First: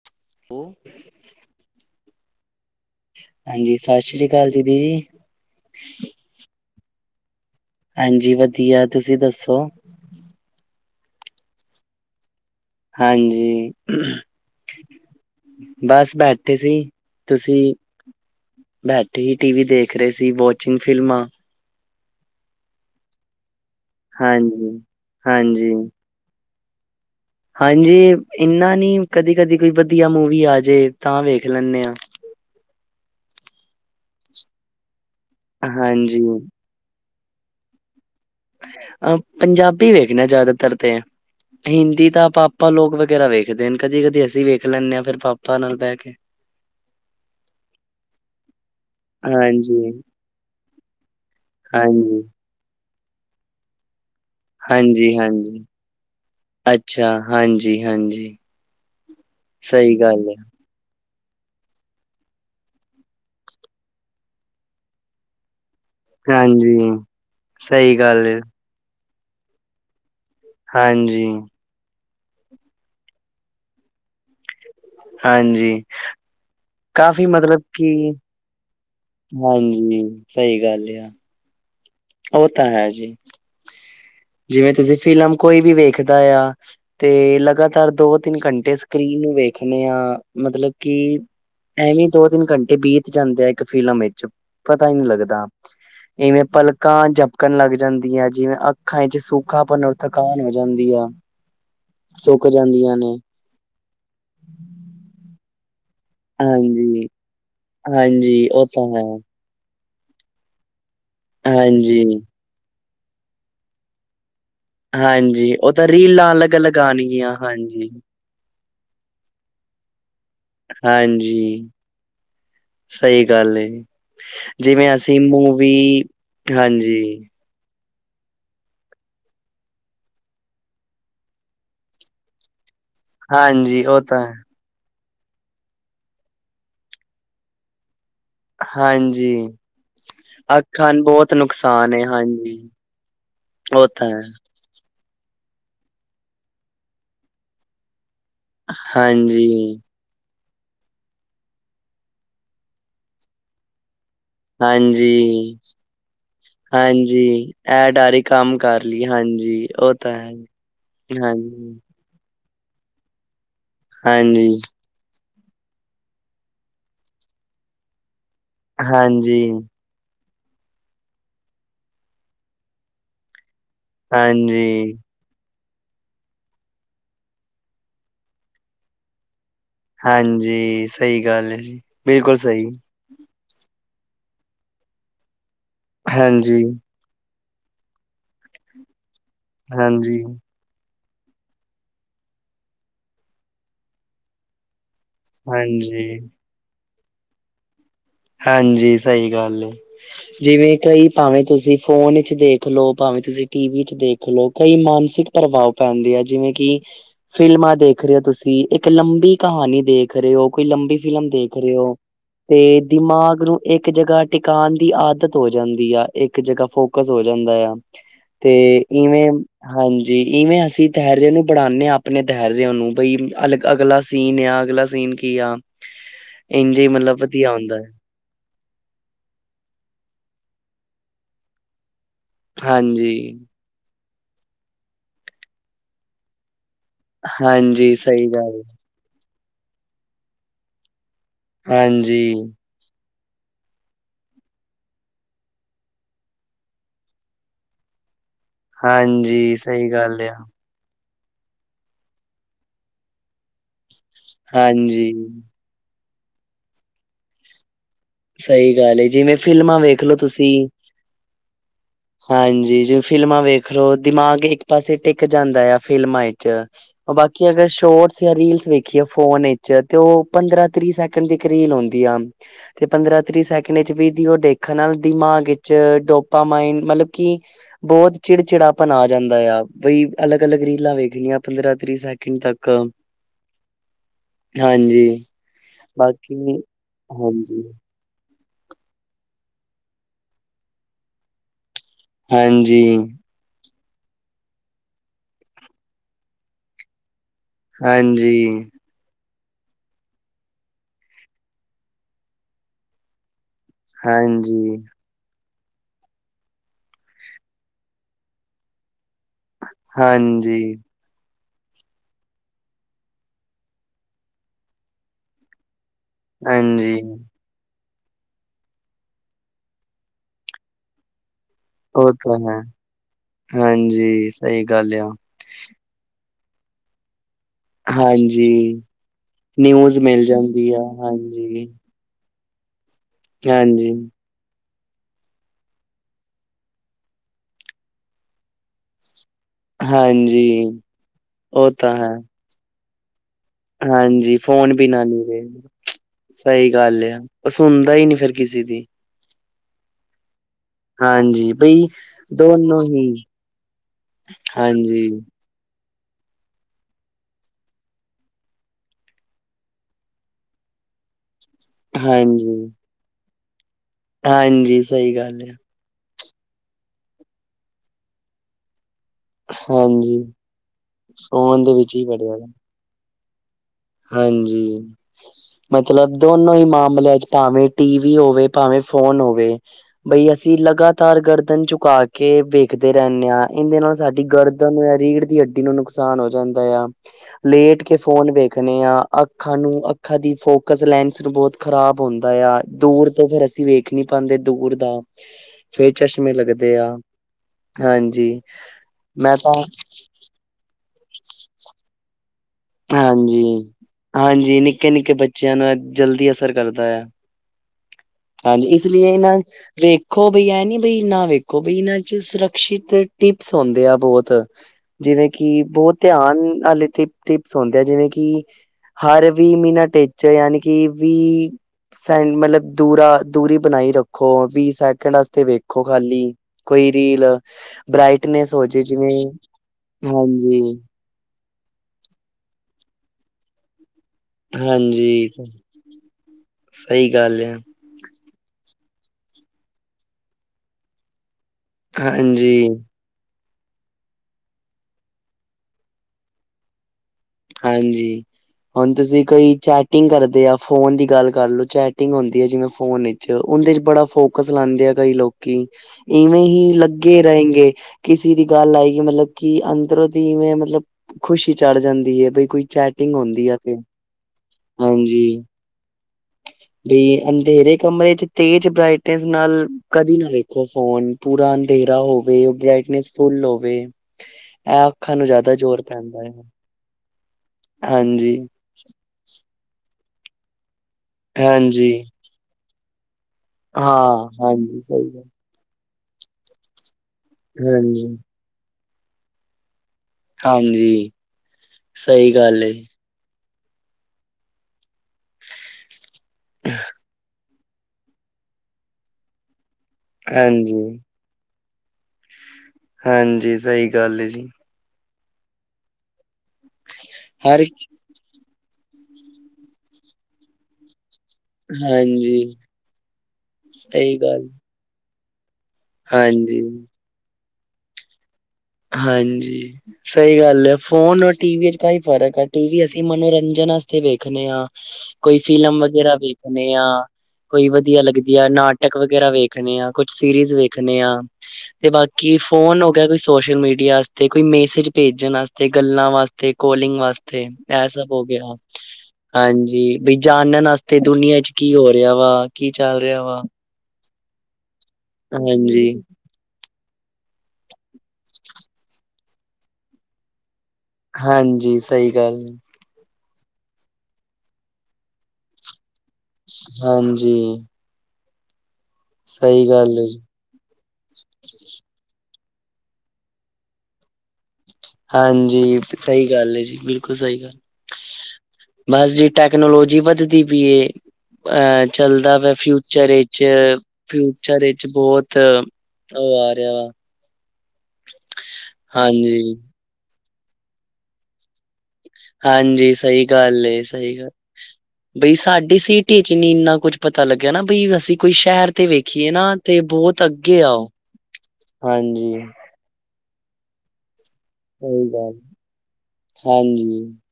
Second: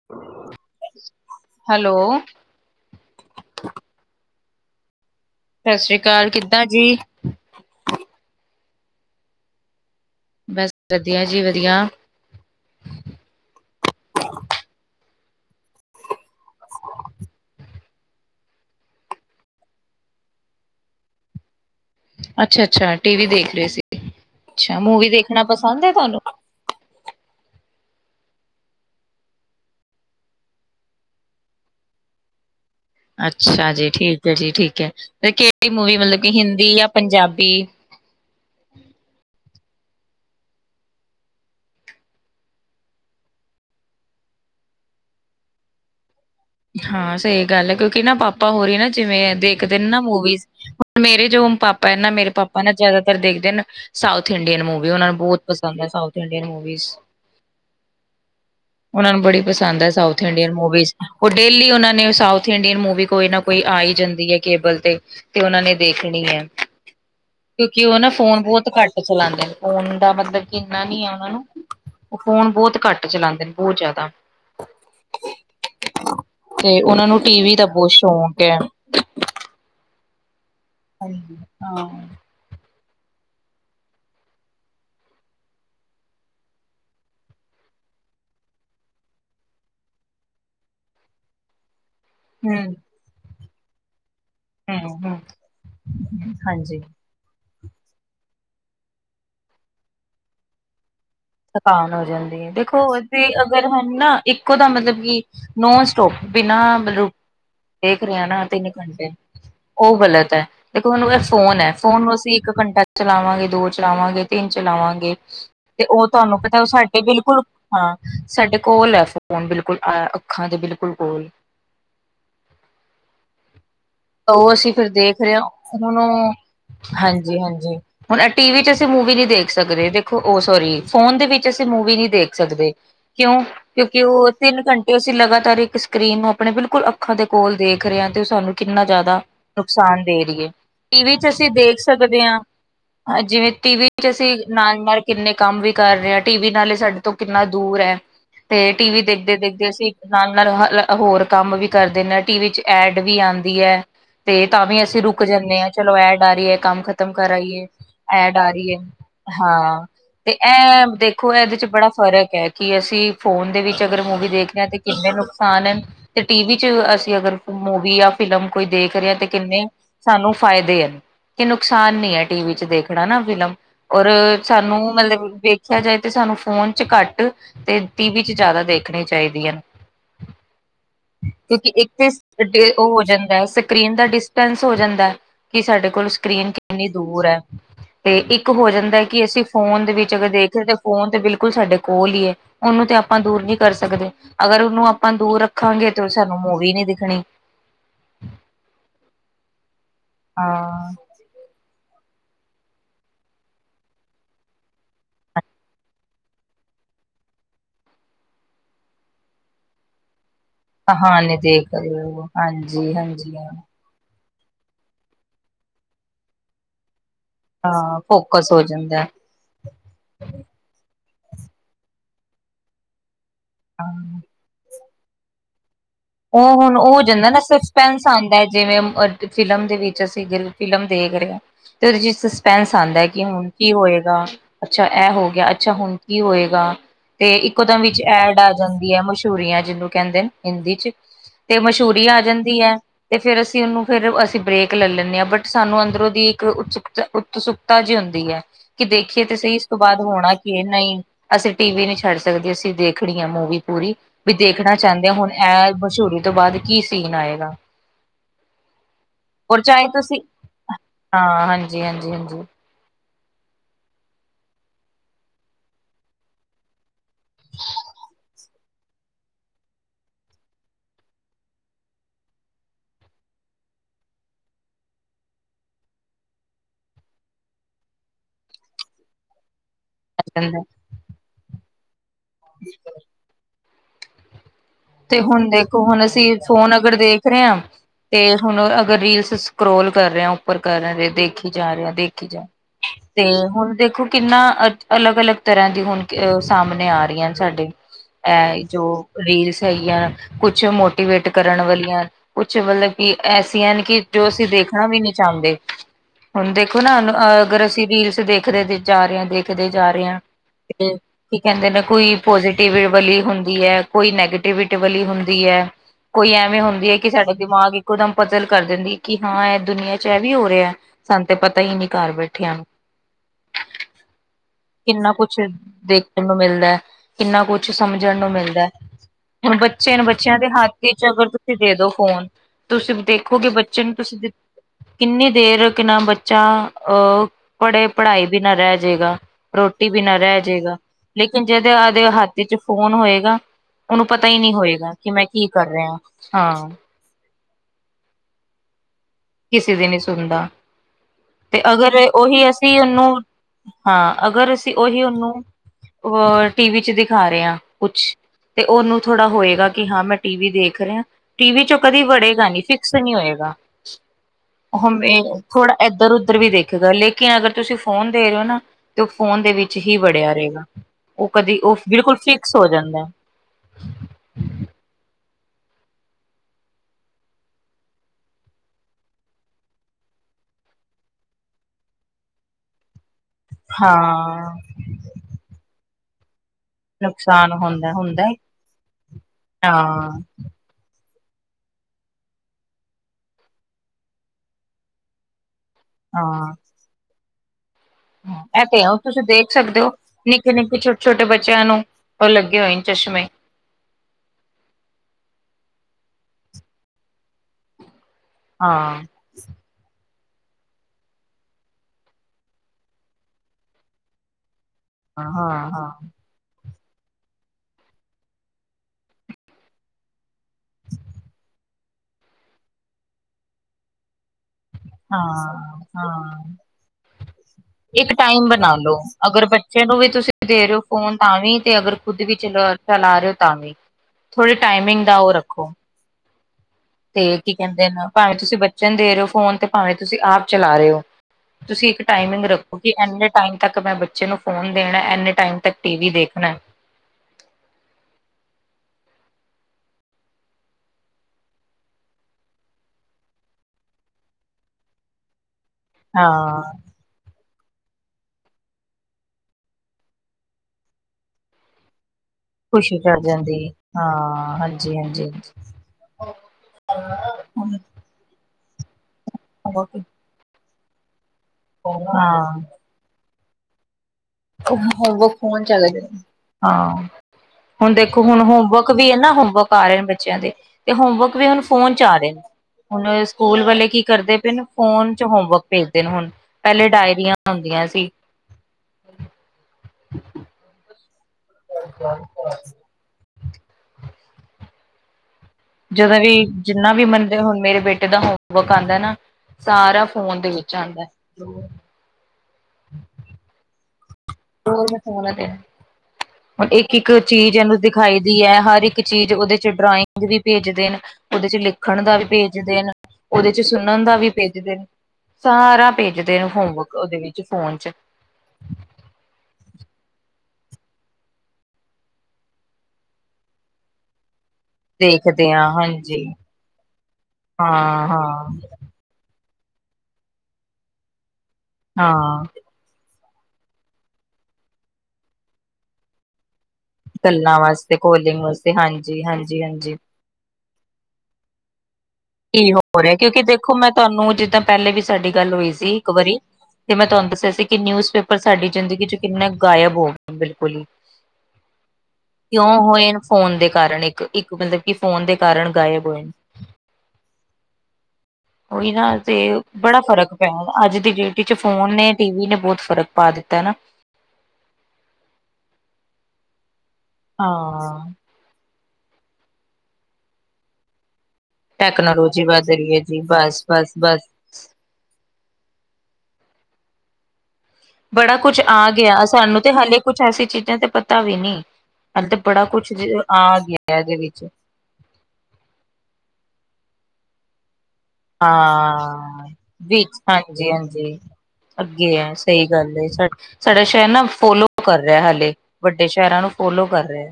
[inaudible] ਉਹ ਹੈਲੋ! ਹਾਂਜੀ, ਸਤਿ ਸ਼੍ਰੀ ਅਕਾਲ, ਦੀਦੀ। ਸਤਿ ਸ੍ਰੀ ਅਕਾਲ, ਕਿੱਦਾਂ ਜੀ? ਹਾਂਜੀ! ਵਧੀਆ। ਤੁਸੀਂ ਦੱਸੋ? ਬਸ ਵਧੀਆ ਜੀ ਵਧਇਆ ਹਾਂਜੀ! ਬਸ ਬੈਠੇ ਸੀ। ਤੁਸੀਂ? ਬੈਹਠੇ ਹੀ ਟੀਵੀ ਦੇਖ ਰਹੇ ਸੀ। ਵੋਚਿੰਗ ਫਿਲਮਾਂ, ਅੱਛਾ! ਅੱਛਾ! ਟੀਵੀ ਦੇਖ ਰਹੇ ਸੀ। ਹਾਂਜੀ ਅੱਛਾ! ਮੂਵੀ ਦੇਖਣਾ ਹਾਂਜੀ ਪਸੰਦ ਹੈ। ਤੁਹਾਨੂੰ? ਹਾਂਜੀ! ਇੰਨਾ ਨੀ ਕਦੀ - ਕਦੀ ਕੋਈ ਵਧੀਆ ਮੂਵੀ ਆਜੇ ਤਾਂ ਵੇਖ ਲੈਨੇ ਆ। ਅੱਛਾ ਜੀ! ਠੀਕ ਹੈ ਜੀ! ਠੀਕ ਏ! ਤੇ ਕਿਹੜੀ ਮੂਵੀ ਹਾਂਜੀ ਮਤਲਬ ਕਿ ਹਿੰਦੀ ਜਾਂ ਪੰਜਾਬੀ। ਅ ਪੰਜਾਬੀ ਵੇਖਣਾ ਜ਼ਿਆਦਾਤਰ ਤੇ, ਹਿੰਦੀ ਤਾਂ ਪਾਪਾ ਲੋਕ ਵਗੈਰਾ ਵੇਖਦੇ ਨੇ, ਕਦੀ-ਕਦੀ ਅਸੀਂ ਵੇਖ ਲੈਂਦੇ ਹਾਂ। ਫਿਰ ਪਾਪਾ ਨਾਲ ਬਹਿ ਕੇ, ਹਾਂ! ਸਹੀ ਗੱਲ ਹੈ, ਕਿਉਂਕਿ ਨਾ ਪਾਪਾ ਹੋਰੇ ਨਾ ਜਿਵੇਂ ਦੇਖਦੇ ਨੇ ਹਾਂਜੀ ਨਾ ਮੂਵੀਜ਼। ਮੇਰੇ ਜੋ ਪਾਪਾ ਏ ਨਾ, ਹਾਂਜੀ ਮੇਰੇ ਪਾਪਾ ਨਾ ਜ਼ਿਆਦਾਤਰ ਦੇਖਦੇ ਨੇ, ਸਾਊਥ ਇੰਡੀਅਨ ਮੂਵੀ, ਉਹਨਾ ਹਾਂਜੀ ਨੂੰ ਬਹੁਤ ਹਾਂਜੀ ਪਸੰਦ ਹੈ। South Indian movies. ਅੱਛਾ ਹਾਂਜੀ ਹਾਂਜੀ ਉਹਨਾ ਨੂੰ ਬੜੀ ਪਸੰਦ ਏ, ਸਹੀ ਸਾਊਥ ਗੱਲ ਇੰਡੀਅਨ ਮੂਵੀਜ਼। ਉਹ ਡੇਲੀ ਉਹਨਾਂ ਨੇ ਸਾਊਥ ਇੰਡੀਅਨ ਮੂਵੀ ਕੋਈ ਨਾ ਕੋਈ ਆ ਹੀ ਜਾਂਦੀ ਹੈ। ਕੇਬਲ ਤੇ, ਤੇ ਉਹਨਾ ਨੇ ਦੇਖਣੀ ਏ, ਹਾਂਜੀ। ਕਿਉਂਕਿ ਸਹੀ ਉਹ ਨਾ ਗੱਲ ਏ, ਫੋਨ ਬਹੁਤ ਘੱਟ, ਚਲਾਉਦੇ ਨੇ, ਫੋਨ ਦਾ ਮਤਲਬ ਕਿ ਇੰਨਾ ਨੀ ਆ ਹਾਂਜੀ, ਉਹਨਾਂ ਨੂੰ, ਉਹ ਫੋਨ ਬਹੁਤ ਘੱਟ ਚਲਾਦੇ ਨੇ, ਬਹੁਤ ਜ਼ਿਆਦਾ। ਹਾਂਜੀ! ਤੇ, ਉਹਨਾਂ ਨੂੰ ਕਾਫ਼ੀ ਟੀਵੀ ਮਤਲਬ ਦਾ ਬਹੁਤ ਕਿ ਸ਼ੌਕ ਏ। ਹਾਂਜੀ! ਸਹੀ ਗੱਲ। ਆ, ਹਾਂਜੀ! ਹਾਂ! ਉਹ ਤਾਂ ਹੈ ਜੀ, ਜਿਵੇਂ ਤੁਸੀਂ ਫਿਲਮ ਕੋਈ ਵੀ ਵੇਖਦਾ ਆ, ਤੇ ਲਗਾਤਾਰ ਦੋ ਤਿੰਨ ਘੰਟੇ ਸਕਰੀਨ ਨੂੰ ਵੇਖਣੇ ਆ ਮਤਲਬ ਕਿ, ਐਵੇਂ ਦੋ ਤਿੰਨ ਹਮ ਘੰਟੇ ਬੀਤ ਜਾਂਦੇ ਆ, ਇੱਕ ਫਿਲਮ ਵਿੱਚ। ਹਮ ਪਤਾ ਹੀ ਨੀ ਹਮ ਲੱਗਦਾ। ਇਵੇਂ ਪਲਕ, ਹਾਂਜੀ ਜਪਕਣ ਲੱਗ ਜਾਂਦੀ ਆ, ਜਿਵੇਂ ਅੱਖਾਂ ਵਿਚ ਸੂਖਾ ਪਨ ਤੇ ਥਕਾਨ ਹੋ ਜਾਂਦੀ ਆ। ਥਕਾਨ ਹੋ ਜਾਂਦੀ ਸੁੱਕ ਏ। ਦੇਖੋ ਜਾਂਦੀਆਂ ਵੀ ਨੇ, ਅਸੀ ਅਗਰ ਹੁਣ ਨਾ ਇੱਕੋ ਦਮ ਮਤਲਬ ਕਿ ਨੋਨ ਸਟੋਪ ਬਿਨਾਂ ਹਾਂਜੀ, ਮਤਲਬ ਦੇਖ ਰੇ ਆ ਨਾ ਹਾਂਜੀ ਉਹ ਤਿੰਨ ਤਾਂ ਘੰਟੇ, ਹੈ। ਉਹ ਗਲਤ ਏ, ਦੇਖੋ ਹੁਣ ਏ ਫੋਨ ਹੈ। ਫੋਨ ਹਾਂਜੀ, ਨੂੰ ਅਸੀਂ ਇੱਕ ਘੰਟਾ ਚਲਾਵਾਂਗੇ ਦੋ ਚਲਾਵਾਂਗੇ। ਦਿਨ ਚਲਾਵਾਂਗੇ ਹਾਂਜੀ ਤੇ, ਤਾਂ ਉਹ ਰੀਲਾਂ ਤੁਹਾਨੂੰ ਪਤਾ ਉਹ ਅਲੱਗ-ਅਲੱਗ ਸਾਡੇ ਆਣਗੀਆਂ ਬਿਲਕੁਲ ਹਾਂਜੀ, ਹਾਂ। ਸਾਡੇ ਕੋਲ ਹੈ ਫੋਨ ਬਿਲਕੁਲ ਆਇਆ ਹਾਂਜੀ! ਸਹੀ ਗੱਲ ਏ। ਉਹ ਅਸੀਂ ਜਿਵੇਂ ਫਿਰ ਦੇਖ ਰਹੇ ਹਾਂ ਮੂਵੀ ਹੁਣ ਉਹ ਹਾਂਜੀ ਹਾਂਜੀ ਹੁਣ ਟੀ ਵੀ ਚ ਅਸੀਂ ਮੂਵੀ ਨਹੀਂ ਦੇਖ ਸਕਦੇ ਦੇਖੋ ਉਹ ਸੋਰੀ ਫੋਨ ਦੇ ਵਿੱਚ ਅਸੀਂ ਮੂਵੀ ਨਹੀਂ ਦੇਖ ਸਕਦੇ ਕਿਉਂ ਹਾਂਜੀ ਕਿਉਂਕਿ ਤਾਂ ਉਹ ਹੈ ਤਿੰਨ ਘੰਟੇ ਤੇ ਅਸੀਂ ਲਗਾਤਾਰ ਇੱਕ ਸਕਰੀਨ ਨੂੰ ਆਪਣੇ ਬਿਲਕੁਲ ਅੱਖਾਂ ਦੇ ਕੋਲ ਦੇਖ ਰਹੇ ਹਾਂ ਤੇ ਉਹ ਸਾਨੂੰ ਕਿੰਨਾ ਜ਼ਿਆਦਾ ਹਾਂਜੀ, ਨੁਕਸਾਨ ਦੇ ਰਹੀ ਹੈ ਅੱਖਾਂ ਨੂੰ ਟੀਵੀ ਚ ਬਹੁਤ ਅਸੀਂ ਦੇਖ ਨੁਕਸਾਨ ਏ ਸਕਦੇ ਹਾਂ ਹਾਂਜੀ। ਹਾਂ ਜਿਵੇਂ ਟੀ ਉਹ ਵੀ ਤਾਂ ਚ ਹੈ ਅਸੀਂ ਨਾਲ ਨਾਲ ਕਿੰਨੇ ਕੰਮ ਵੀ ਕਰ ਰਹੇ ਆ ਟੀ ਵੀ ਨਾਲੇ ਸਾਡੇ ਤੋਂ ਕਿੰਨਾ ਦੂਰ ਹੈ ਤੇ ਟੀ ਵੀ ਦੇਖਦੇ ਹਾਂਜੀ, ਦੇਖਦੇ ਅਸੀਂ ਨਾਲ ਨਾਲ ਹੋਰ ਕੰਮ ਵੀ ਕਰਦੇ ਨੇ ਟੀਵ ਚ ਐਡ ਵੀ ਆਉਂਦੀ ਹੈ ਤੇ ਤਾਂ ਵੀ ਅਸੀਂ ਰੁਕ ਹਾਂਜੀ, ਜਾਂਦੇ ਹਾਂ ਚਲੋ ਐਡ ਆ ਰਹੀ ਏ ਕੰਮ ਖ਼ਤਮ ਹਾਂਜੀ ਕਰ ਆਹੀਏ ਇਹ ਡਰ ਕੰਮ ਕਰ ਲਈ ਹਾਂਜੀ ਹਾਂ ਉਹ ਤਾਂ ਤੇ ਹੈ ਇਹ ਦੇਖੋ ਇਹਦੇ ਚ ਹਾਂਜੀ, ਬੜਾ ਫ਼ਰਕ ਹੈ ਕਿ ਅਸੀਂ ਫੋਨ ਦੇ ਵਿੱਚ ਅਗਰ ਮੂਵੀ ਹਾਂਜੀ, ਦੇਖਦੇ ਹਾਂ ਤੇ ਕਿੰਨੇ ਨੁਕਸਾਨ ਐ ਤੇ ਟੀਵੀ ਚ ਅਸੀਂ ਅਗਰ ਕੋਈ ਮੂਵੀ ਜਾਂ ਫਿਲਮ ਕੋਈ ਦੇਖ ਰਿਹਾ ਤੇ ਹਾਂਜੀ, ਕਿੰਨੇ, ਸਾਨੂੰ ਫ਼ਾਇਦੇ ਏ ਤੇ ਨੁਕਸਾਨ ਨੀ ਏ ਟੀਵੀ ਚ ਦੇਖਣਾ ਨਾ ਫਿਲਮ। ਔਰ! ਸਾਨੂੰ ਹਾਂਜੀ, ਮਤਲਬ ਵੇਖ ਦੇਖਿਆ ਜਾਏ ਤੇ ਸਾਨੂੰ ਫੋਨ ਚ ਘੱਟ ਤੇ ਟੀਵੀ ਚ ਜ਼ਿਆਦਾ ਦੇਖਣੇ ਚਾਹੀਦੀਆ। ਹਾਂਜੀ ਸਹੀ ਗੱਲ ਹੈ ਜੀ ਇੱਕ ਬਿਲਕੁਲ ਸਹੀ ਤੇ ਉਹ ਹੋ ਜਾਂਦਾ ਸਕਰੀਨ ਦਾ ਡਿਸਟਐਸ ਹੋ ਜਾਂਦਾ ਕਿ ਸਾਡੇ ਕੋਲ ਸਕਰੀਨ ਹਾਂਜੀ। ਕਿੰਨੀ ਦੂਰ ਹੈ ਤੇ ਇੱਕ ਹੋ ਜਾਂਦਾ ਕਿ ਅਸੀਂ ਫੋਨ ਦੇ ਵਿੱਚ ਹਾਂਜੀ, ਅਗਰ ਦੇਖੇ ਰੇ ਫੋਨ ਤੇ ਬਿਲਕੁਲ ਸਾਡੇ ਕੋਲ ਹੀ ਹੈ ਉਹਨੂੰ ਤੇ ਆਪਾਂ ਦੂਰ ਨੀ ਕਰ ਸਕਦੇ ਅਗਰ ਉਹਨੂੰ ਆਪਾਂ ਦੂਰ ਰੱਖਾਂਗੇ ਤੇ ਉਹ ਹਾਂਜੀ, ਸਾਨੂੰ ਮੂਵੀ ਨੀ ਦਿਖਣੀ ਹਾਂਜੀ ਸਹੀ ਗੱਲ ਜਿਵੇਂ ਹਾਂ ਕਈ ਭਾਵੇਂ ਤੁਸੀਂ ਫੋਨ ਵਿਚ ਦੇਖਲੋ ਭਾਵੇਂ ਤੁਸੀਂ ਟੀਵੀ ਚ ਦੇਖਲੋ ਕਈ ਮਾਨਸਿਕ ਪ੍ਰਭਾਵ ਪੈਂਦੇ ਆ ਜਿਵੇਂ ਕਿ ਫਿਲਮਾਂ ਦੇਖ ਰਹੇ ਹੋ ਤੁਸੀਂ ਇੱਕ ਲੰਬੀ ਕਹਾਣੀ ਦੇਖ ਦੇਖ ਰਹੇ ਹੋ ਕੋਈ ਲੰਬੀ ਫਿਲਮ ਦੇਖ ਰਹੇ ਹੋ ਤੇ ਦਿਮਾਗ ਨੂੰ ਇੱਕ ਜਗ੍ਹਾ ਟਿਕਾਣ ਦੀ ਆਦਤ ਹੋ ਜਾਂਦੀ ਆ ਇੱਕ ਜਗ੍ਹਾ ਫੋਕ ਜ਼ ਹੋ ਜਾਂਦਾ ਆ ਹਾਂ ਤੇ ਫੋਕਸ ਹੋ ਜਾਂਦਾ ਇਵੇਂ ਹਾਂਜੀ ਇਵੇਂ ਅਸੀਂ ਧਰੀਏ ਨੂੰ ਬਣਾਉਂਦੇ ਹਾਂ ਆਪਣੇ ਧਰਿਏ ਨੂੰ ਬਈ ਲਾਈਕ ਅਗਲਾ ਸੀਨ ਆ ਅਗਲਾ ਸੀਨ ਕੀ ਆ ਉਹ ਹੁਣ ਇੰਝ ਹੀ ਹੋ ਮਤਲਬ ਜਾਂਦਾ ਨਾ ਵਧੀਆ ਹੁੰਦਾ ਹੈ। ਸਸਪੈਂਸ ਉਂਦਾ ਜਿਵੇਂ ਫਿਲਮ ਦੇ ਵਿੱਚ ਅਸੀਂ ਫਿਲਮ ਦੇਖ ਰਹੇ ਹਾਂ ਉਹਦੇ ਚ ਸਸਪੈਨਸ ਆਉਂਦਾ ਹੈ ਹਾਂਜੀ, ਕਿ ਹੁਣ ਕੀ ਹੋਏਗਾ ਅੱਛਾ ਇਹ ਹੋ ਗਿਆ ਅੱਛਾ ਹੁਣ ਕੀ ਹੋਏਗਾ ਤੇ ਇਕੋ ਦਮ ਹਾਂਜੀ ਵਿੱਚ ਸਹੀ ਐਡ ਆ ਗੱਲ, ਜਾਂਦੀ ਮਸ਼ਹੂਰੀਆਂ ਜਿਹਨੂੰ ਕਹਿੰਦੇ ਨੇ ਹਿੰਦੀ ਚ ਤੇ ਮਸ਼ਹੂਰੀ ਆ ਹਾਂਜੀ, ਜਾਂਦੀ ਹੈ ਤੇ ਫੇਿਰ ਅਸੀਂ ਉਹਨੂੰ ਫਿਰ ਅਸੀਂ ਬ੍ਰੇਕ ਲੈ ਲੈਂਦੇ ਹਾਂ ਬਟ ਸਾਨੂੰ ਅੰਦਰੋਂ ਦੀ ਇੱਕ ਉੁਤਸੂਕਤਾ ਉੁਤਸੂਕ ਤਾ ਜਿ ਹੁੰਦੀ ਹੈ ਕਿ ਦੇਖੀਏ ਤੇ ਹਾਂਜੀ ਸਹੀ ਇਸ ਤੋਂ ਬਾਅਦ ਗੱਲ ਆ, ਹੋਣਾ ਕੀ ਇਹ ਨਹੀਂ ਅਸੀਂ ਟੀ ਵੀ ਨਹੀਂ ਛੱਡ ਸਕਦੇ ਅਸੀਂ ਦੇਖਣੀ ਆ ਮੂਵੀ ਪੂਰੀ ਵੀ ਦੇਖਣਾ ਚਾਹੁੰਦੇ ਹਾਂਜੀ, ਆ ਹੁਣ ਇਹ ਮਸ਼ਹੂਰੀ ਤੋਂ ਬਾਅਦ ਕੀ ਸੀਨ ਆਏਗਾ ਸਹੀ ਗੱਲ ਏ ਜਿਵੇਂ ਔਰ ਫਿਲਮਾਂ ਚਾਹੇ ਵੇਖਲੋ ਤੁਸੀਂ ਹਾਂ ਹਾਂਜੀ ਹਾਂਜੀ ਜਿਵੇਂ ਫਿਲਮਾਂ ਵੇਖ ਲੋ ਦਿਮਾਗ ਇੱਕ ਪਾਸੇ ਟਿੱਕ ਜਾਂਦਾ ਆ ਫ਼ਿਲਮਾਂ ਵਿੱਚ ਬਾਕੀ ਅਗਰ ਸ਼ੋਰਟਸ ਜਾਂ ਰੀਲਸ ਵੇਖ ਕੀਏ ਫੋਨ ਵਿੱਚ ਤੇ ਉਹ ਪੰਦਰਾਂ ਤ੍ਰੀਹ ਸੈਕਿੰਡ ਦੀ ਰੀਲ ਆਂਦੀ ਆ ਤੇ ਪੰਦਰਾਂ ਤ੍ਰੀਹ ਸੈਕਿੰਡ ਵਿਚ ਵੀ ਦੀ ਉਹ ਦੇਖਣ ਨਾਲ ਦਿਮਾਗ ਵਿਚ ਡੋਪਾ ਮਾਈਨ ਮਤਲਬ ਕਿ ਬਹੁਤ ਚਿੜ ਚਿੜਪਨ ਆ ਜਾਂਦਾ ਆ ਬਈ ਅਲੱਗ ਅਲੱਗ ਰੀਲਾਂ ਵੇਖਣੀਆਂ ਪੰਦਰਾਂ ਤੀਹ ਸੈਕਿੰਡ ਤੱਕ ਹਾਂਜੀ ਤੇ ਹੁਣ ਦੇਖੋ ਹੁਣ ਅਸੀਂ ਬਾਕੀ ਫੋਨ ਅਗਰ ਦੇਖ ਰਹੇ ਹਾਂ ਹਾਂਜੀ ਤੇ ਹੁਣ ਅਗਰ ਰੀਲਸ ਸਕੋਲ ਕਰ ਰਿਹਾ ਉੱਪਰ ਕਰ ਰਹੇ ਹਾਂ ਦੇਖੀ ਜਾ ਰਿਹਾ ਦੇਖ਼ੀ ਹਾਂਜੀ ਤੇ ਹੁਣ ਦੇਖੋ ਕਿੰਨਾ ਅ ਅਲੱਗ -ਅਲੱਗ ਤਰ੍ਹਾਂ ਦੀ ਹੁਣ ਸਾਹਮਣੇ ਆ ਰਹੀਆਂ। ਸਾਡੇ ਅਹ ਹਾਂਜੀ ਜੋ ਰੀਲਸ ਹੈ ਕੁਛ ਮੋਟੀਵੇਟ ਕਰਨ ਵਾਲੀਆਂ ਕੁਛ ਮਤਲਬ ਕਿ ਐਸੀਆਂ ਨਹੀ। ਕਿ ਜੋ ਅਸੀਂ ਹਾਂਜੀ ਦੇਖਣਾ ਵੀ ਨਹੀਂੀ ਚਾਹੁੰਦੇ ਹੁਣ ਦੇਖੋ ਨਾ ਅਗਰ ਅਸੀਂ ਰੀਲਸ ਦੇਖਦੇ ਜਾ ਰਹੇ ਹਾਂ ਦੇਖ ਦੇਖਦੇ ਜਾ ਰਹੇ ਹਾਂ ਹਾਂਜੀ ਤੇ ਕੀ ਕਹਿੰਦੇ ਨੇ ਕੋਈ ਪੋਜੀਟਿਵ ਵੈ ਵਾਲੀ ਹੁੰਦੀ ਹੈ ਕੋਈ ਨੈਗੇਟਿਵ ਤੇਵਿਟ ਵਾਲੀ ਹੁੰਦੀ ਹੈ ਕੋਈ ਐਵੇਂ ਹੁੰਦੀ ਹੈ ਹਾਂਜੀ ਕੇ ਸਾਨੂੰ ਦਿਮਾਗ ਇੱਕੋਦਮ ਪਤਲ ਕਰ ਦਿੰਦੀ ਕਿ ਹਾਂ ਇਹ ਦੁਨੀਆਂ ਚ ਇਹ ਵੀ ਹੋ ਰਿਹਾ ਹੈ। ਸਾਨੂੰ ਤੇ ਪਤਾ ਹੀ ਨਹੀਂ ਘਰ ਉਹ ਤਾਂ ਬੈਠਿਆਂ ਹੈ ਨੂੰ ਹਾਂਜੀ ਸਹੀ ਗੱਲ ਆ ਤੇਨੂੰ ਮਿਲਨਾ ਏ, ਕਿੰਨਾ ਕੁਛ ਸਮਝਣ ਨੂੰ ਮਿਲਦਾ ਹਾਂਜੀ, ਹੁਣ ਬੱਚੇ ਨਿਊਜ਼ ਨੂੰ ਮਿਲ ਬੱਚਿਆਂ ਦੇ ਜਾਂਦੀ ਆ, ਹੱਥ ਚ ਅਗਰ ਤੁਸੀਂ ਹਾਂਜੀ। ਦੇ ਦੋ ਫੋਨ ਤੁਸੀਂ ਦੇਖੋਗੇ ਬੱਚੇ ਹਾਂਜੀ, ਨੂੰ ਤੁਸੀਂ ਕਿੰਨੀ ਦੇਰ ਕਿ ਨਾ ਬੱਚਾ ਅਹ ਪੜ੍ਹੇ ਪੜ੍ਹਾਈ ਵੀ ਨਾ ਰਹਿ ਜਾਏਗਾ। ਰੋਟੀ ਬਿਨਾ ਰਹਿ ਜਾਏਗਾ ਹਾਂਜੀ, ਲੇਕਿਨ ਜਦ ਉਹ ਤਾਂ ਉਹਦੇ ਹੈ। ਹੱਥ 'ਚ ਫੋਨ ਹੋਏਗਾ। ਉਹਨੂੰ ਪਤਾ ਹਾਂਜੀ ਹੀ ਨਹੀਂ ਫੋਨ ਹੋਏਗਾ ਬਿਨਾ ਕਿ ਨਾ ਮੈਂ ਕੀ ਕਰ ਰਹੇ ਰਿਹਾ [inaudible] ਹਾਂ ਸਹੀ ਗੱਲ ਆ। ਉਹ ਸੁਣਦਾ ਹੀ ਨਹੀਂ ਫੇਰ ਕਿਸੇ ਦੀ ਕਿਸੇ ਦੀ ਨੀ ਸੁਣਦਾ। ਹਾਂਜੀ, ਤੇ ਬਈ ਅਗਰ ਉਹੀ ਅਸੀਂ ਦੋਨੋ ਹੀ, ਉਹਨੂੰ ਹਾਂ ਅਗਰ ਅਸੀਂ ਉਹੀ ਹਾਂਜੀ, ਉਹਨੂੰ ਹੋਰ ਟੀਵੀ 'ਚ ਦਿਖਾ ਰਹੇ ਹ ਕੁਛ ਤੇ ਉਹਨੂੰ ਥੋੜ੍ਹਾ ਹੋਏਗਾ ਕਿ ਹਾਂ ਮੈਂ ਟੀ ਵੀ ਦੇਖ ਰਿਹਾ। ਟੀਵੀ 'ਚ ਕਦੀ ਵੜੇਗਾ ਨੀ ਹਾਂਜੀ। ਫਿਕਸ ਨਹੀਂ ਹੋਏਗਾ। ਹਾਂਜੀ, ਹੂੰ ਸਹੀ ਗੱਲ ਆ, ਥੋੜ੍ਹਾ ਇੱਧਰ ਉਧਰ ਵੀ ਦੇਖੇਗਾ ਲੇਕਿਨ ਅਗਰ ਤੁਸੀਂ ਫੋਨ ਦੇ ਰਹੇ ਹੋ ਨਾ। ਤੇ ਉਹ ਫੋਨ ਦੇ ਵਿੱਚ ਹੀ ਹਾਂਜੀ, ਵੜਿਆ ਰਹੇਗਾ ਉਹ ਕਦੇ ਫੋਨ ਦੇ ਉਹ ਵਿੱਚ ਹੀ ਬਿਲਕੁਲ ਵੜਿਆ, ਫਿਕਸ ਹੋ ਜਾਂਦਾ ਹੈ। ਹਾਂਜੀ ਮਤਲਬ ਦੋਨੋ ਹੀ ਮਾਮਲਿਆਂ 'ਚ ਭਾਵੇਂ ਟੀ-ਵੀ ਹੋਵੇ ਭਾਵੇਂ ਫੋਨ ਹੋਵੇ। ਬਈ ਅਸੀਂ ਲਗਾਤਾਰ ਗਰਦਨ ਝੁਕਾ ਕੇ ਵੇਖਦੇ ਰਹਿੰਦੇ ਹਾਂ ਇਹਦੇ ਨਾਲ ਸਾਡੀ ਹਾਂ ਗਰਦਾਂ ਨੂੰ ਜਾਂ ਰੀੜ੍ਹ ਦੀ ਹੱਡੀ ਨੂੰ ਨੁਕਸਾਨ ਹੋ ਜਾਂਦਾ ਆ। ਨੁਕਸਾਨ ਲੇਟ ਹੁੰਦਾ ਕੇ ਹੁੰਦਾ ਫੋਨ ਵੇਖਣੇ ਆ ਅੱਖਾਂ ਨੂੰ ਹਾਂ ਅੱਖਾਂ ਦੀ ਫੋਕ ਲੈਂਸ ਨੂੰ ਬਹੁਤ ਖ਼ਰਾਬ ਹੁੰਦਾ ਆ ਦੂਰ ਤੋਂ ਫੇਰ ਅਸੀਂ ਵੇਖ ਨੀ ਪਾਉਂਦੇ ਦੂਰ ਦਾ ਫੇਰ ਚਸ਼ਮੇ ਲੱਗਦੇ ਆ। ਹਾਂਜੀ ਹੂੰ ਇਹ ਤੇ ਤੁਸੀਂ ਮੈਂ ਦੇਖ ਤਾਂ ਸਕਦੇ ਹੋ ਨਿੱਕੇ- ਨਿੱਕੇ ਛੋਟੇ -ਛੋਟੇ ਬੱਚਿਆਂ ਨੂੰ ਉਹ ਲੱਗੇ ਹੋਏ। ਚਸ਼ਮੇ ਹਾਂਜੀ- ਹਾਂਜੀ ਨਿੱਕੇ -ਨਿੱਕੇ ਬੱਚਿਆਂ ਨੂੰ ਜਲਦੀ ਅਸਰ ਕਰਦਾ ਆ। ਹਾਂਜੀ ਇਸ ਹਾਂ, ਲਈਏ ਇਹ ਨਾ ਵੇਖੋ ਬਈ ਐ ਨੀ ਬਈ ਨਾ ਵੇਖੋ ਬਈ ਇਹਨਾਂ 'ਚ ਸੁਰੱਖਸ਼ਿਤ ਟਿਪਸ ਹੁੰਦੇ ਆ ਬਹੁਤ ਜਿਵੇਂ ਹਾਂ, ਕਿ ਹਾਂ, ਹਾਂ, ਬਹੁਤ ਧਿਆਨ ਅਲੇ ਤੇ ਟਿਪਸ ਹੁੰਦੇ ਆ ਜਿਵੇਂ ਕਿ ਹਰ ਵੀਹ ਮਿੰਨਟ ਇਚ ਯਾਨੀ ਕਿ ਵੀਹ ਸਹੀ ਮਤਲਬ ਦੂਰਾ ਦੂਰੀ ਬਣਾਈ ਰੱਖੋ ਵੀਹ ਸੈ ਆਸਤੇ ਵੇਖੋ ਖਾਲੀ ਹਾਂ। ਕੋਈ ਰੀਲ ਬਰਾਈਟਨੈਸ ਹੋਜੇ ਜਿਵੇਂ ਚਲੋ ਵੀ ਤੁਸੀਂ ਹਾਂਜੀ ਦੇ ਰਹੇ ਹੋ ਫੋਨ ਤਾਂ ਵੀ ਤੇ ਅਗਰ ਖੁਦ ਵੀ 'ਚ ਚਲਾ ਰਹੇ ਹੋ ਤਾਂ ਵੀ ਥੋੜੇ ਟਾਈਮਿੰਗ ਦਾ ਹਾਂਜੀ ਉਹ ਰੱਖੋ। ਸਹੀ ਤੇ ਗੱਲ ਕੀ ਆ ਕਹਿੰਦੇ ਨਾ ਭਾਵੇਂ ਤੁਸੀਂ ਬੱਚੇ ਨੂੰ ਦੇ ਰਹੇ ਹੋ ਫੋਨ ਤੇ ਭਾਵੇਂ ਤੁਸੀਂ ਆਪ ਚਲਾ ਰਹੇ ਓ। ਤੁਸੀਂ ਇੱਕ ਟਾਈਮਿੰਗ ਹਾਂਜੀ ਰੱਖੋ ਕਿ ਇੰ ਟਾਈਮ ਤੱਕ ਮੈਂ ਬੱਚੇ ਨੂੰ ਫੋਨ ਦੇਣਾ ਇੰਨੇ ਟਾਈਮ ਤੱਕ ਟੀ ਵੀ ਦੇਖਣਾ। ਹਾਂਜੀ ਹੁਣ ਤੁਸੀਂ ਕੋਈ ਚੈਟਿੰਗ ਕਰਦੇ ਆ ਫੋਨ ਦੀ ਗੱਲ ਕਰ ਲਓ ਚੈਟਿੰਗ ਹੁੰਦੀ ਆ ਜਿਵੇਂ ਫੋਨ ਉਹਦੇ 'ਚ ਬੜਾ ਫੋਕਸ ਲਾਦੇ ਆ ਕਈ ਲੋਕੀ ਇਵੇਂ ਹਾਂ, ਹੀ ਲੱ ਗੇ ਰਹੇਗੇ ਕਿਸੇ ਦੀ ਗੱਲ ਆਏਗੀ ਮਤਲਬ ਕਿ ਅੰਦਰੋਂ ਦੀ ਵੇਂ ਮਤਲਬ ਖੁਸ਼ੀ ਚੜ੍ਹ ਜਾਂਦੀ ਏ। ਖੁਸ਼ੀ ਕਰ ਜਾਂਦੀ ਹਾਂ ਹਾਂਜੀ- ਹਾਂਜੀ ਹ ਬ ਅੰਧੇਰੇ ਕਮਰੇ 'ਚ ਤੇਜ਼ ਬਰਾਈਟਨੈਸ ਨਾਲ ਕਦੀ ਨਾ ਵੇਖੋ। ਫੋਨ ਪੂਰਾ ਅੰਧੇਰਾ ਹੋਵੇ ਬਰਾਈਟਨੈਸ ਫੁਲ ਹੋਵੇ। [inaudible] ਇਹ ਅੱਖਾਂ ਨੂੰ ਜ਼ਿਆਦਾ ਜ਼ੋਰ ਪੈਂਦਾ ਹੈ ਹਾਂ ਹੁਣ ਦੇਖੋ ਹਾਂਜੀ ਹੁਣ ਹੋਮਵਰਕ ਵੀ ਏਨਾ ਹੋਮਵਰਕ ਆ ਰਹੇ ਨੇ ਬੱਚਿਆਂ ਦੇ, ਤੇ ਹੋਮਵਰਕ ਵੀ ਔ ਨੂ ਹਾਂਜੀ ਫੋਨ ਚ ਆ ਰਹੇ। ਹੁਣ ਸਕੂਲ ਵਾਲੇ ਹਾਂ ਕੀ ਕਰਦੇ ਪਏ ਨੇ ਹਾਂਜੀ ਸਹੀ ਫੋਨ 'ਚ ਗੱਲ ਹੋਮਵਰਕ ਭੇਜਦੇ ਨੇ ਹੁਣ ਪਹਿਲੇ ਡਾਇਰੀਆਂ ਹੁੰਦੀਆਂ ਹਾਂਜੀ ਸੀ। [inaudible] ਹਾਂਜੀ ਸਹੀ ਗੱਲ ਏ। ਜਦੋਂ ਵੀ ਜਿੰਨਾ ਵੀ ਮੰਨਦੇ ਹੁਣ ਮੇਰੇ ਬੇਟੇ ਦਾ ਹੋਮਵਰਕ ਆਉਂਦਾ ਨਾ ਸਾਰਾ ਫੋਨ ਦੇ ਵਿੱਚ ਹਾਂਜੀ, ਆਂਦਾ। ਹਾਂਜੀ ਸਹੀ ਗੱਲ ਜੀ। ਰੁੰਮ ਚ ਫੋਨ ਐ ਦੇ। ਹੁਣ ਇੱਕ ਇੱਕ ਚੀਜ਼ ਹਰ ਇਹਨੂੰ ਦਿਖਾਈ ਦੀ ਹੈ, ਹਰ ਇੱਕ ਚੀਜ਼ ਉਹਦੇ ਚ ਡਰਾਇੰਗ ਵੀ ਭੇਜਦੇ ਨੇ। ਉਹਦੇ ਚ ਲਿਖਣ ਦਾ ਵੀ ਹਾਂਜੀ, ਭੇਜਦੇ ਨੇ, ਉਹਦੇ ਚ ਸੁਣਨ ਸਹੀ ਦਾ ਵੀ ਗੱਲ ਭੇਜਦੇ ਨੇ, ਸਾਰਾ ਭੇਜਦੇ ਏ ਹਾਂਜੀ। ਹੋਮਵਰਕ, ਉਹਦੇ ਵਿੱਚ ਫੋਨ ਚ। ਹਾਂਜੀ ਸਹੀ ਗੱਲ ਹੈ, ਫੋਨ ਔਰ ਟੀਵੀ ਚ ਕਈ ਫ਼ਰਕ ਆ, ਟੀ ਵੀ ਅਸੀਂ ਮਨੋਰੰਜਨ ਵਾਸਤੇ ਵੇਖਣੇ ਆਂ। ਕੋਈ ਦੇਖਦੇ ਆ ਫਿਲਮ ਵਗੈਰਾ ਹਾਂਜੀ। ਵੇਖਣੇ ਆ ਕੋਈ ਵਧੀਆ ਹਾਂ-ਹਾਂ, ਹਾਂ ਲੱਗਦੀ ਆ ਨਾਟਕ ਨਾਟਕ ਵਗੈਰਾ ਵੇਖਣੇ ਆ, ਕੁਛ ਸੀਰੀਜ਼ ਵੇਖਣੇ ਆ, ਤੇ ਬਾਕੀ ਹਾਂ ਫੋਨ ਹੋ ਗਿਆ, ਕੁਛ ਸੋਸ਼ਲ ਮੀਡੀਆ ਵਾਸਤੇ, ਕੋਈ ਮੈਸੇਜ ਭੇਜਣ ਵਾਸਤੇ, ਗੱਲਾਂ ਵਾਸਤੇ ਤੇ ਕੋਲਿੰਗ ਵਾਸਤੇ, ਗੱਲਾਂ ਇਹ ਵਾਸਤੇ ਸਭ ਹੋ ਕੋਲਿੰਗ ਗਿਆ, ਵਾਸਤੇ ਹਾਂਜੀ-ਹਾਂਜੀ-ਹਾਂਜੀ। ਹਾਂਜੀ ਜਾਣਨ ਵਾਸਤੇ, ਦੁਨੀਆਂ ਚ ਕੀ ਹੋ ਰਿਹਾ ਵਾ। ਕੀ ਹੋ ਚੱਲ ਪੜੇ, ਰਿਹਾ ਵਾ। ਕਿਉਂਕਿ ਦੇਖੋ ਮੈਂ ਤੁਹਾਨੂੰ ਜਿਦਾਂ ਪਹਿਲੇ ਵੀ ਸਾਡੀ ਗੱਲ ਹੋਈ ਸੀ ਹਾਂਜੀ, ਇੱਕ ਵਾਰੀ, ਤੇ ਮੈਂ ਤੁਹਾਨੂੰ ਦੱਸਿਆ ਸੀ ਕਿ ਨਿਊਜ਼ ਪਰ ਸਾਡੀ ਜ਼ਿੰਦਗੀ ਚ ਕਿੰਨੇ ਗਾਇਬ ਹੋ ਗਏ, ਬਿਲਕੁਲ ਹੀ ਹਾਂਜੀ ਸਹੀ ਗੱਲ ਕਿਉਂ ਹੋਏ ਨੇ ਫੋਨ ਦੇ ਕਾਰਨ ਇੱਕ, ਇੱਕ ਮਤਲਬ ਕਿ ਫੋਨ ਦੇ ਕਾਰਨ ਗਾਇਬ ਹੋਏ ਹਾਂਜੀ ਉਹੀ ਨਾ ਤੇ, ਸਹੀ ਗੱਲ ਬੜਾ ਏ ਜੀ। ਫ਼ਰਕ ਅੱਜ ਦੀ ਡੇਟ ਵਿੱਚ, ਫੋਨ ਨੇ, ਟੀ ਵੀ ਨੇ, ਬਹੁਤ ਫਰਕ ਪਾ ਦਿੱਤਾ ਨਾ। ਹਾਂਜੀ ਸਹੀ ਗੱਲ ਹੈ ਜੀ, ਬਿਲਕੁਲ ਸਹੀ ਗੱਲ ਹਾਂ ਬਸ ਜੀ, ਟੈਕਨੋਲੋਜੀ ਵਧਦੀ ਪਈ ਐ। ਅਹ ਚੱਲਦਾ ਟੈਕਨੋਲੋਜੀ ਪਿਆ ਵੱਧ ਰਹੀ ਹੈ ਫਿਊਚਰ ਜੀ ਇਚ ਬਸ ਬਸ ਬਸ। ਫਿਊਚਰ ਇਚ ਬਹੁਤ, ਉਹ ਆ ਰਿਹਾ ਵਾ ਬੜਾ ਕੁਛ ਆ ਗਿਆ, ਹਾਂਜੀ। ਸਾਨੂੰ ਤੇ ਹਾਲੇੇ ਕੁਛ ਐਸੀ ਚੀਜ਼ਾਂ ਤੇ ਪਤਾ ਵੀ ਨਹੀਂ। ਹਾਲੇ ਤੇ ਬੜਾ ਕੁਛ ਹਾਂਜੀ, ਸਹੀ ਆ ਗੱਲ ਏ, ਗਿਆ ਇਹਦੇ ਸਹੀ ਗੱਲ ਵਿੱਚ ਬਈ ਸਾਡਡੀ ਸਿਟੀ ਚ ਨੀ ਇੰਨਾ ਕੁੱਛ ਪਤਾ ਲੱਗਿਆ, ਨਾ ਬਈ ਅਸੀਂ ਕੋਈ ਸ਼ਹਿਰ ਤੇ ਵੇਖੀਏ ਹਾਂ। ਨਾ, ਤੇ ਵਿੱਚ ਬਹੁਤ ਅੱਗੇ ਹਾਂਜੀ ਆ ਉਹ ਹਾਂਜੀ ਅੱਗੇ ਹੈ ਹਾਂਜੀ। ਸਹੀ ਗੱਲ ਏ, ਸਾਡਾ ਸ਼ਹਿਰ ਨਾ ਫੋਲੋ ਕਰ ਸਹੀ ਰਿਹਾ ਗੱਲ ਹਾਲੇ, ਵੱਡੇ ਸ਼ਹਿਰਾਂ ਨੂੰ ਫੋਲੋ ਕਰ ਹਾਂਜੀ ਰਿਹਾ।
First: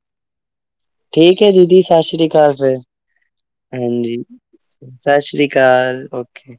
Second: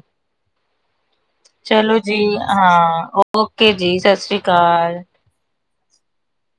ਠੀਕ ਹੈ ਦੀਦੀ ਚਲੋ ਸਤਿ ਜੀ, ਸ੍ਰੀ ਅਕਾਲ ਫਿਰ ਹਾਂ ਓਕੇ ਜੀ, ਸਤਿ ਸ੍ਰੀ ਅਕਾਲ। ਚੱਲ ਔ ਕੇ।